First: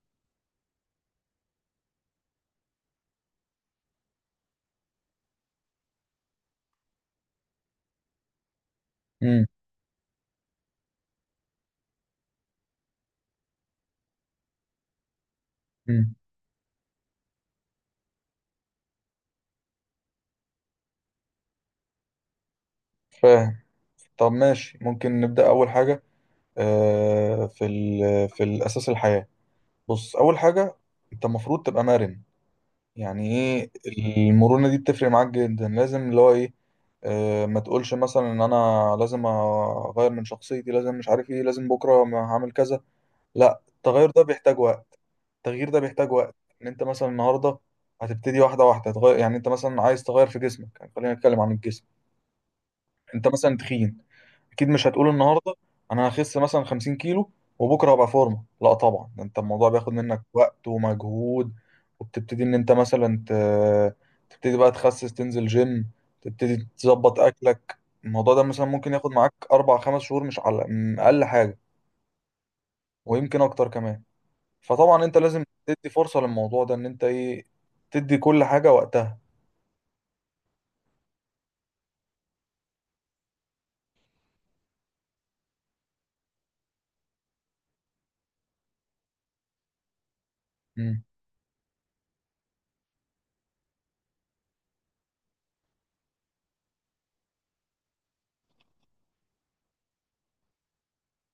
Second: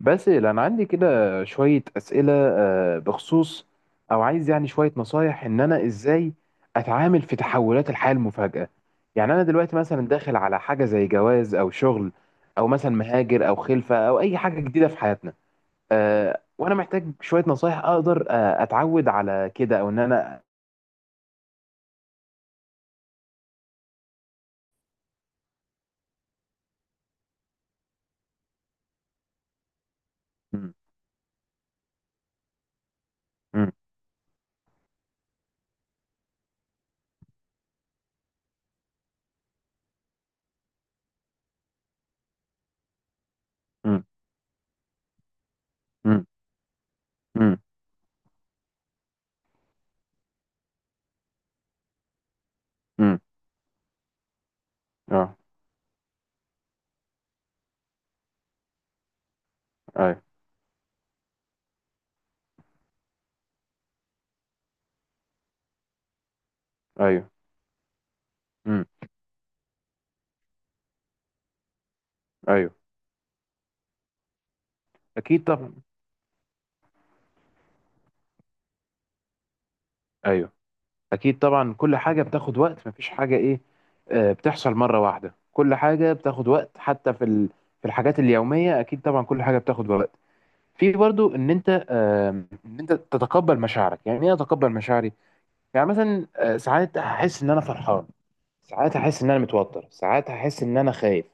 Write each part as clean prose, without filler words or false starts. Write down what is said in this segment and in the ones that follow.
بس انا عندي كده شويه اسئله، بخصوص او عايز يعني شويه نصايح ان انا ازاي اتعامل في تحولات الحياه المفاجئه. يعني انا امم دلوقتي مثلا داخل على حاجه زي جواز او شغل، او مثلا مهاجر او خلفه او اي حاجه جديده في حياتنا، امم وانا محتاج شويه نصايح اقدر اتعود على كده او ان انا. فاهم. طب ماشي، ممكن نبدأ أول حاجة. آه، في ال في الأساس الحياة. بص، أول م- حاجة أنت المفروض تبقى مرن. يعني إيه؟ م- المرونة دي بتفرق معاك جدا، لازم اللي هو إيه. ما تقولش مثلا إن أنا لازم أغير من شخصيتي، لازم مش عارف إيه، لازم بكرة ما هعمل كذا. لا، م- التغير ده بيحتاج وقت. التغيير ده بيحتاج م- وقت. إن أنت مثلا م- النهاردة هتبتدي واحدة واحدة تغير. يعني أنت مثلا عايز تغير في جسمك، يعني خلينا نتكلم عن الجسم. م- انت مثلا تخين، اكيد مش هتقول اه، النهارده انا هخس مثلا 50 كيلو وبكره هبقى فورمه. لا طبعا، ده انت الموضوع بياخد منك ايوه، وقت ومجهود. وبتبتدي ان انت مثلا تبتدي بقى تخسس، تنزل جيم، تبتدي تظبط ايوه اكلك. الموضوع ده مثلا ممكن م- ياخد معاك اربع خمس شهور، مش على اقل حاجه. ايوه. ويمكن اكتر كمان. فطبعا انت لازم اكيد طبعا، تدي فرصه للموضوع ده ان انت ايه، تدي كل حاجه وقتها. ايوه، اكيد طبعا. كل حاجه بتاخد وقت، مفيش حاجه ايه بتحصل مره واحده. كل حاجه بتاخد وقت، حتى في الحاجات اليوميه اكيد طبعا كل حاجه بتاخد وقت. في مم. برضو ان انت تتقبل مشاعرك. يعني ايه اتقبل مشاعري؟ يعني مثلا ساعات هحس ان انا فرحان، ساعات هحس ان انا متوتر، ساعات هحس ان انا خايف.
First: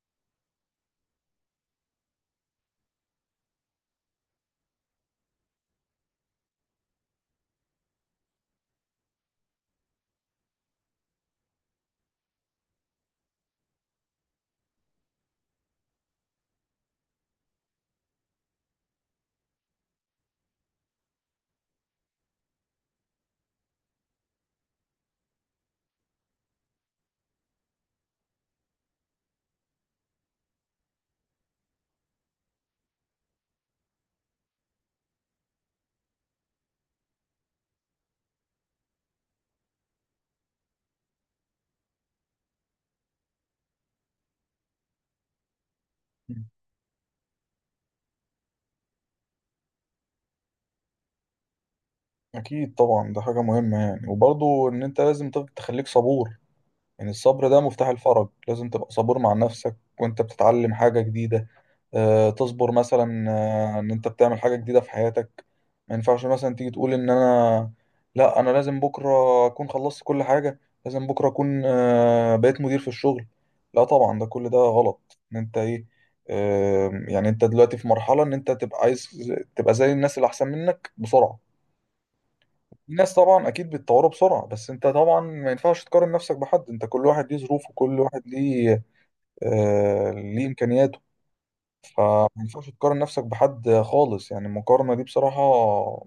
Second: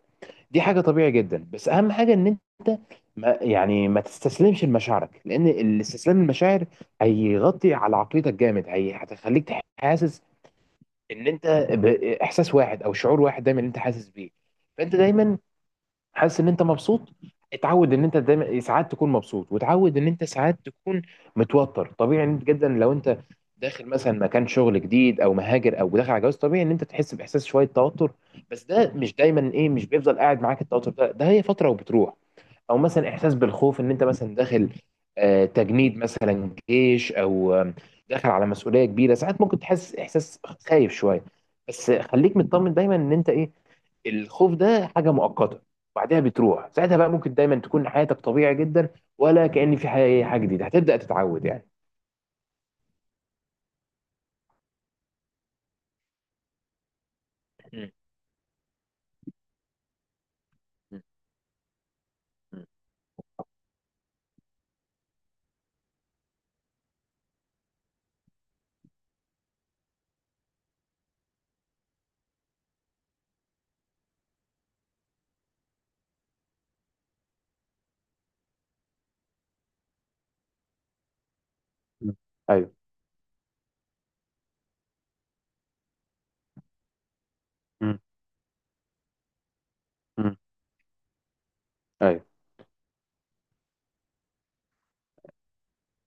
دي حاجه طبيعي جدا، بس اهم حاجه ان انت ما يعني ما تستسلمش لمشاعرك، لان الاستسلام للمشاعر هيغطي على عقليتك جامد. هي هتخليك حاسس ان انت باحساس واحد او شعور واحد دايما انت حاسس بيه. فانت دايما حاسس ان انت مبسوط. اتعود ان انت دايما ساعات تكون مبسوط، وتعود ان انت ساعات تكون متوتر. طبيعي إن انت جدا لو انت داخل مثلا مكان شغل جديد او مهاجر او داخل على جواز، طبيعي ان انت تحس باحساس شويه توتر. بس ده مش دايما ايه، مش بيفضل قاعد معاك التوتر ده، هي فتره وبتروح. او مثلا احساس بالخوف، ان انت مثلا داخل تجنيد مثلا جيش او داخل على مسؤوليه كبيره، ساعات ممكن تحس احساس خايف شويه. بس خليك مطمن دايما ان انت ايه الخوف ده حاجه مؤقته بعدها بتروح. ساعتها بقى ممكن دايما تكون حياتك طبيعي جدا، ولا كأن في حاجة جديده هتبدأ تتعود يعني. اكيد طبعا، ده حاجه مهمه يعني. وبرضه ان انت لازم تخليك صبور. يعني الصبر ده مفتاح م- الفرج. لازم تبقى صبور مع نفسك وانت بتتعلم حاجة م- جديدة. تصبر مثلا، ان انت بتعمل حاجة جديدة في حياتك. ما ينفعش مثلا تيجي تقول ان انا، لا انا لازم بكرة اكون خلصت كل حاجة، لازم بكرة اكون بقيت مدير في الشغل. لا طبعا، ده كل ده غلط ان انت ايه. يعني انت دلوقتي في مرحلة ان انت تبقى عايز تبقى زي الناس اللي احسن منك بسرعة. م. ايوه. الناس طبعا اكيد بيتطوروا بسرعه، بس انت طبعا ما ينفعش تقارن نفسك بحد. انت كل واحد ليه ظروفه، م- وكل واحد ليه م. ليه امكانياته. ايوه فما ينفعش تقارن نفسك بحد خالص. يعني المقارنه دي بصراحه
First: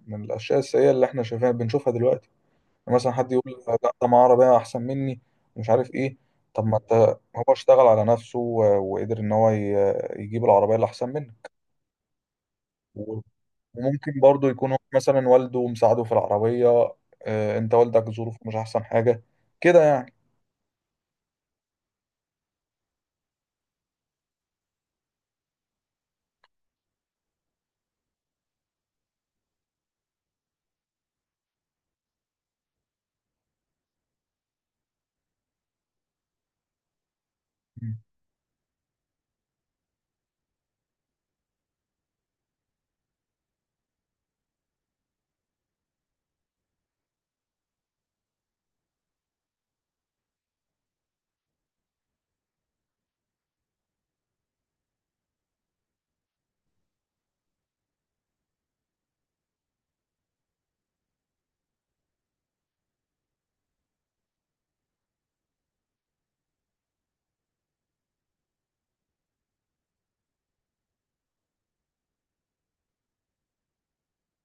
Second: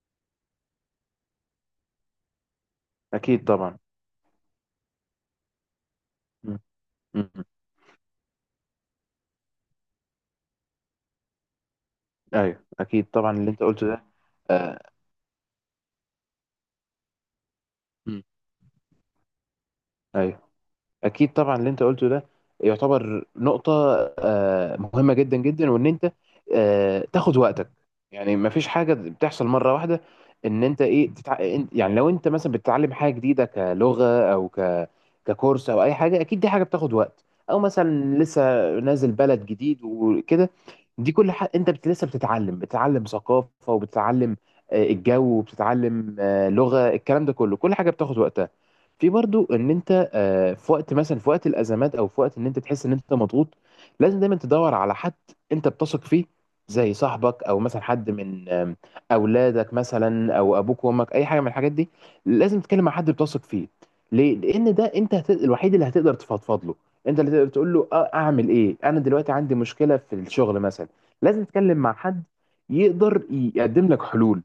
من الاشياء السيئه اللي احنا بنشوفها دلوقتي. يعني مثلا حد اكيد يقول لا طبعا. ده معاه عربيه احسن مني مش عارف ايه. م- طب ما انت، م. هو اشتغل على نفسه وقدر ان هو يجيب العربيه اللي احسن ايوه اكيد منه. طبعا اللي انت قلته ده. ممكن برضو يكون هو آه، مثلا والده مساعده في العربية. انت والدك م. ظروفه مش احسن حاجة كده يعني. ايوه اكيد طبعا اللي انت قلته ده يعتبر نقطة مهمة جدا جدا، وان انت تاخد وقتك. يعني ما فيش حاجة بتحصل مرة واحدة، ان انت ايه يعني لو انت مثلا بتتعلم حاجة جديدة كلغة او ككورس او اي حاجة، اكيد دي حاجة بتاخد وقت. او مم. مثلا لسه نازل بلد جديد وكده، دي كل حاجة لسه بتتعلم. بتتعلم ثقافة وبتتعلم الجو، وبتتعلم لغة الكلام، ده كله كل حاجة بتاخد وقتها. في برضو ان انت في وقت مثلا، في وقت الازمات او في وقت ان انت تحس ان انت مضغوط، لازم دايما تدور على حد انت بتثق فيه، زي صاحبك او مثلا حد من اولادك مثلا، او ابوك وامك، اي حاجه من الحاجات دي. لازم تتكلم مع حد بتثق فيه. ليه؟ لان ده انت الوحيد اللي هتقدر تفضفض له. انت اللي تقدر تقول له اعمل ايه، انا دلوقتي عندي مشكله في الشغل مثلا. لازم تتكلم مع حد يقدر يقدم لك حلول.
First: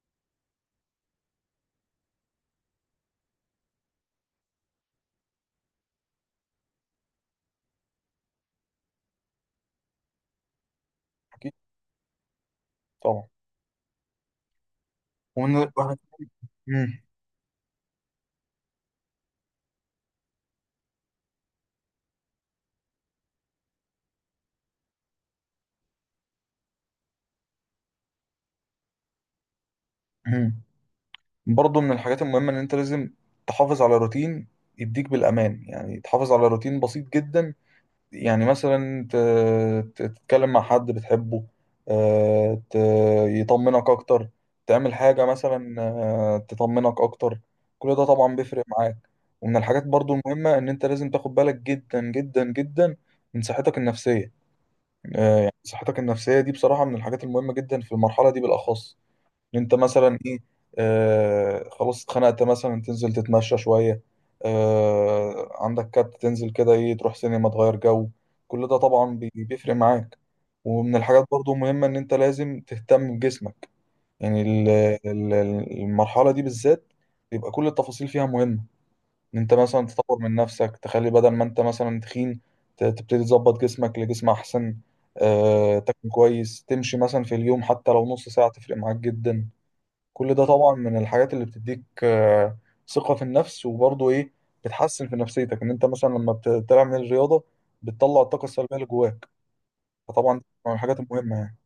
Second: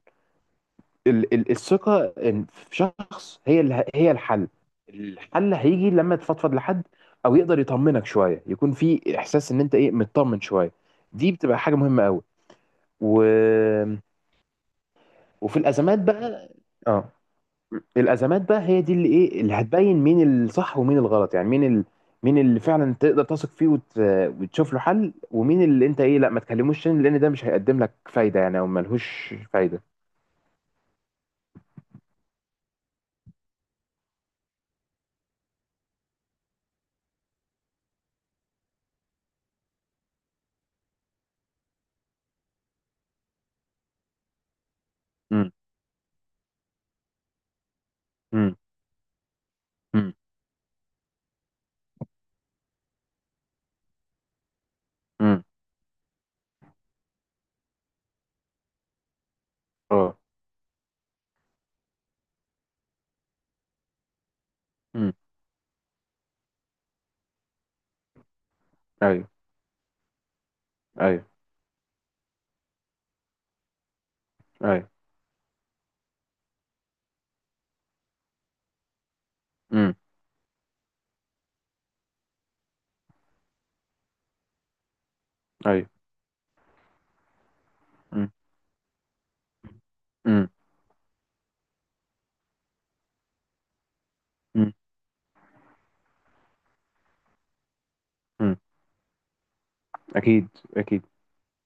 الثقة إن في شخص هي الحل. الحل هيجي لما تفضفض لحد، او يقدر يطمنك شوية، يكون في احساس ان انت ايه مطمن شوية. دي اكيد بتبقى حاجة مهمة قوي. و... طبعا. وفي ومن واحد- الازمات بقى، مم. اه. الازمات بقى هي دي اللي ايه اللي هتبين مين الصح ومين الغلط. يعني مين اللي فعلا تقدر تثق فيه وتشوف له حل، ومين اللي انت ايه لا ما تكلموش تاني، لان ده مش هيقدم لك فايدة يعني، او ملهوش فايدة. مم. برضو من الحاجات المهمة ان انت لازم تحافظ على روتين يديك بالامان. يعني تحافظ على روتين بسيط جدا. يعني مثلا تتكلم مع حد بتحبه. آه، ت- يطمنك أكتر. تعمل حاجة امم، مثلا تطمنك أكتر. كل ده طبعا بيفرق معاك. ومن الحاجات امم، برضو المهمة إن أنت لازم تاخد بالك جدا جدا جدا من صحتك النفسية. امم. يعني صحتك النفسية دي بصراحة من الحاجات المهمة جدا في المرحلة دي بالأخص. ان انت مثلا اه. ايه، خلاص اتخنقت مثلا، تنزل تتمشى شوية. عندك كات، تنزل كده ايه، تروح سينما تغير جو. كل ده طبعا ايوه، بيفرق معاك. ومن الحاجات ايوه، برضو مهمة ان انت لازم تهتم بجسمك. يعني ال- ايوه. ال- المرحلة دي بالذات يبقى كل التفاصيل فيها مهمة. ان انت مثلا امم. تطور من نفسك، تخلي بدل ما انت مثلا تخين تبتدي تظبط جسمك لجسم احسن. ايوه. تاكل كويس، تمشي مثلا في اليوم حتى لو نص امم، ساعة تفرق معاك جدا. كل ده امم، طبعا من الحاجات اللي بتديك ثقة في النفس. وبرضه ايه، امم، بتحسن في نفسيتك ان انت مثلا لما بتعمل الرياضة، بتطلع الطاقة أمم. السلبية اللي جواك. فطبعا دي اكيد، من الحاجات اكيد. المهمة يعني.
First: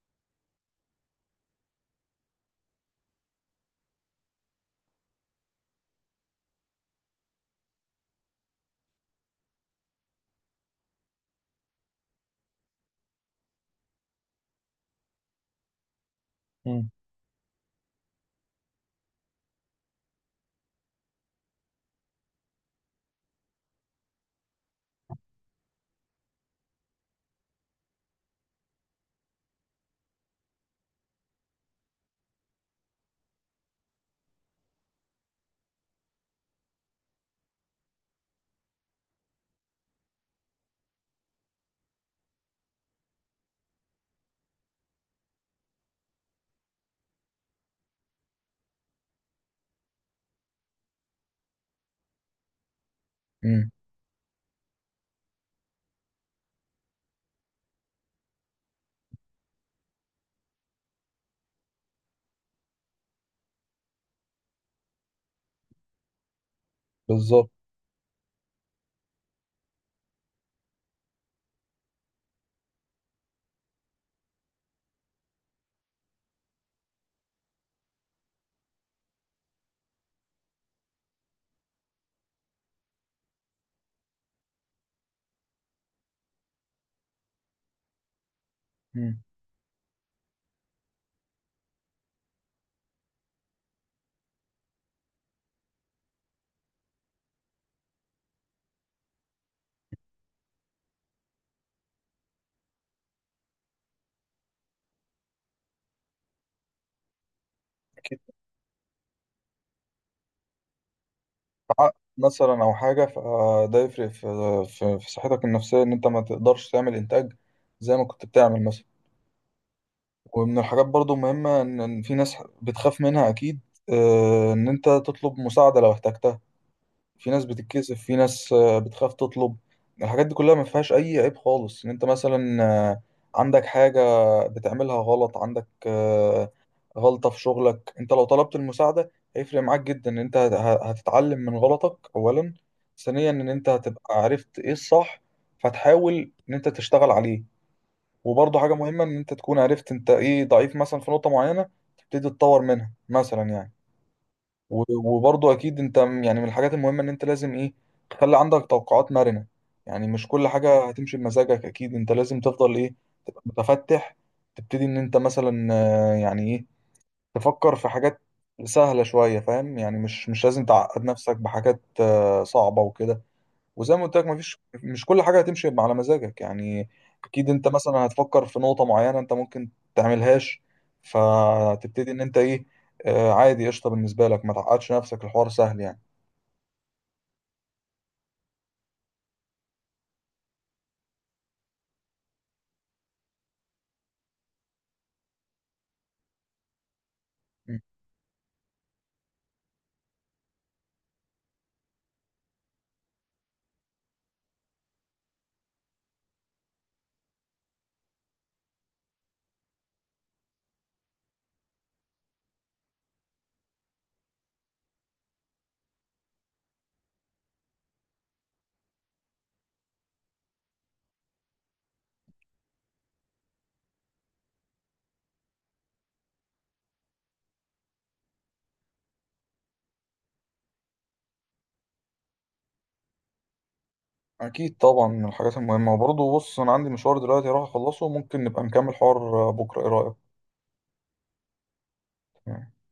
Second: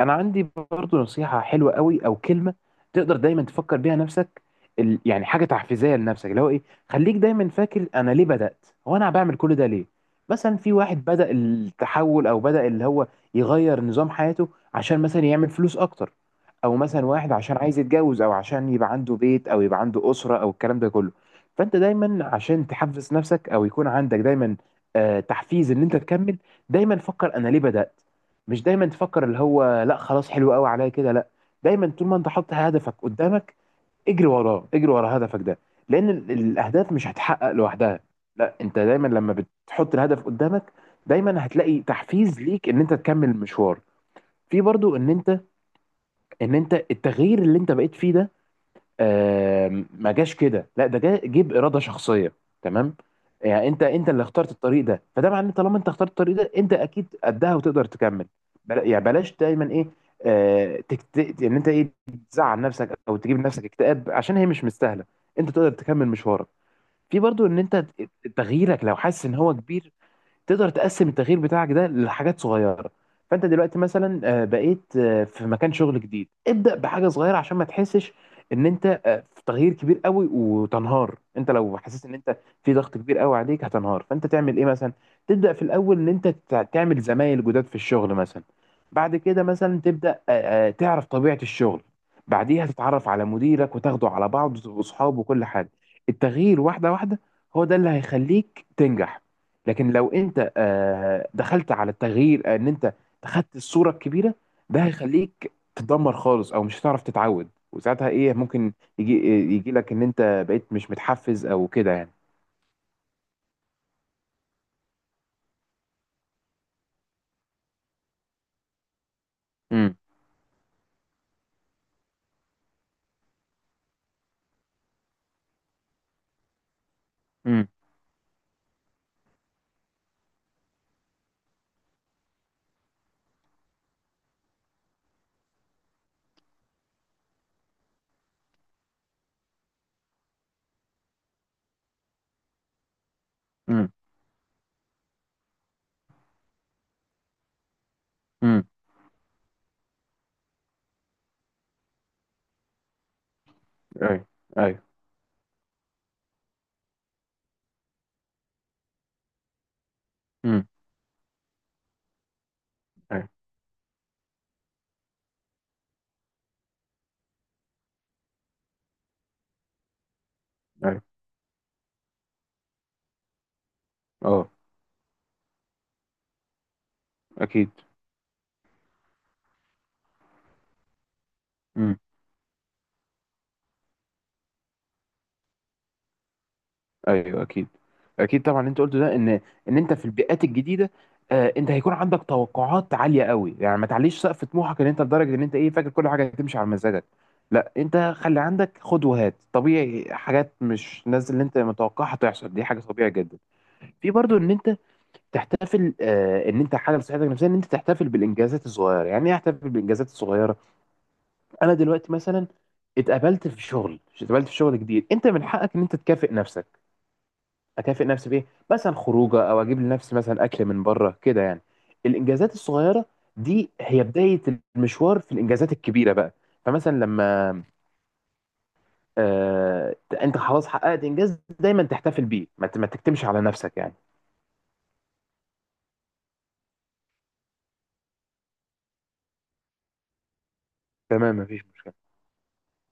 انا عندي برضو نصيحة حلوة قوي او كلمة تقدر دايما تفكر بيها نفسك. يعني حاجة تحفيزية لنفسك، اللي هو ايه خليك دايما فاكر انا ليه بدأت، هو انا بعمل كل ده ليه. مثلا في واحد بدأ التحول، او بدأ اللي هو يغير نظام حياته عشان مثلا يعمل فلوس اكتر، او مم. مثلا واحد عشان عايز يتجوز، او عشان يبقى عنده بيت او يبقى عنده أسرة او الكلام ده كله. فانت دايما عشان تحفز نفسك، او يكون عندك دايما تحفيز ان انت تكمل، دايما فكر انا ليه بدأت. مش دايما تفكر اللي هو لا خلاص حلو قوي عليا كده، لا. دايما طول ما انت حاطط هدفك قدامك، اجري وراه، اجري ورا هدفك ده. لان الاهداف مش هتحقق لوحدها. لا، انت دايما لما بتحط الهدف قدامك دايما هتلاقي تحفيز ليك ان انت تكمل المشوار. في برضو ان انت التغيير اللي انت بقيت فيه ده ما جاش كده، لا، ده جه باراده شخصيه، تمام. يعني امم انت اللي اخترت الطريق ده، فده معناه ان طالما انت اخترت الطريق ده، انت اكيد قدها وتقدر تكمل. بلا يعني بلاش دايما ايه آه تكت... ان انت ايه تزعل نفسك او تجيب لنفسك اكتئاب، عشان هي مش مستاهله. انت تقدر تكمل مشوارك. في برضو بالظبط. ان انت تغييرك لو حاسس ان هو كبير، تقدر تقسم التغيير بتاعك ده لحاجات صغيره. فانت دلوقتي مثلا بقيت في مكان شغل جديد، ابدا بحاجه صغيره، عشان ما تحسش ان انت في تغيير كبير قوي وتنهار. انت لو حسيت ان انت في ضغط كبير قوي عليك هتنهار. فانت تعمل ايه مثلا؟ تبدا في الاول ان انت تعمل زمايل جداد في الشغل مثلا، بعد امم كده مثلا تبدا تعرف طبيعه الشغل، بعديها تتعرف على مديرك وتاخده على بعض واصحابه وكل حاجه. التغيير واحده واحده هو ده اللي هيخليك تنجح. لكن لو انت دخلت على التغيير ان انت خدت الصوره الكبيره، ده هيخليك تدمر خالص، او مش هتعرف تتعود. وساعتها اكيد. ايه ممكن يجي لك ان انت بقيت مش متحفز او عقد كده يعني. مثلا او حاجة، فده يفرق في صحتك النفسية ان انت ما تقدرش تعمل انتاج زي ما كنت بتعمل مثلا. امم، ومن الحاجات برضه مهمة إن في ناس بتخاف منها اكيد. ان انت تطلب مساعدة لو احتجتها. في ناس امم، بتتكسف، في ناس بتخاف تطلب. الحاجات دي كلها ما فيهاش اي عيب خالص. ان انت مثلا عندك حاجة بتعملها غلط، عندك غلطة في شغلك، انت لو طلبت المساعدة هيفرق معاك جدا. ان انت هتتعلم من غلطك اولا، ثانيا ان انت امم، هتبقى عرفت ايه الصح، فتحاول ان انت تشتغل عليه. وبرضه امم. حاجة مهمة ان انت تكون عرفت انت ايه ضعيف مثلا في نقطة معينة، تبتدي تتطور منها مثلا يعني. ايوه، ايوه. وبرضه اكيد انت يعني من الحاجات المهمه ان انت لازم ايه، تخلي عندك توقعات مرنه. يعني مش كل امم. حاجه هتمشي بمزاجك. اكيد انت لازم تفضل ايه، ايوه، تبقى متفتح. تبتدي ان انت مثلا يعني ايه، تفكر في حاجات سهله شويه فاهم يعني. مش لازم ايوه. تعقد نفسك بحاجات صعبه وكده. وزي ما قلت لك اه. مفيش، مش كل حاجه هتمشي على مزاجك يعني. اكيد انت اكيد. مثلا هتفكر في نقطه معينه انت ممكن تعملهاش. امم. فتبتدي ان انت ايه، عادي قشطه بالنسبه لك، ما تعقدش نفسك، الحوار سهل يعني. ايوه. اكيد. اكيد طبعا اللي انت قلته ده ان انت في البيئات الجديده انت هيكون عندك توقعات عاليه قوي. يعني ما تعليش سقف طموحك ان انت لدرجه ان انت ايه فاكر كل حاجه هتمشي على مزاجك. لا، م. انت خلي عندك خد وهات طبيعي، حاجات مش نازل اللي انت متوقعها تحصل، دي حاجه طبيعيه جدا. في برضو ان انت تحتفل ان انت حاجه لصحتك النفسيه، ان انت تحتفل بالانجازات الصغيره. يعني ايه احتفل بالانجازات الصغيره؟ انا دلوقتي مثلا اتقبلت في شغل جديد، انت من حقك ان انت تكافئ نفسك. اكافئ نفسي بايه؟ مثلا خروجه، او اجيب لنفسي مثلا اكل من بره كده يعني. الانجازات الصغيره دي هي بدايه المشوار في الانجازات الكبيره بقى. فمثلا لما آه انت خلاص حققت انجاز دايما تحتفل بيه، ما تكتمش على نفسك يعني. اكيد طبعا من الحاجات المهمه. وبرضه بص، انا عندي مشوار دلوقتي راح اخلصه، ممكن نبقى نكمل حوار بكره، ايه تمام، مفيش مشكله. رايك؟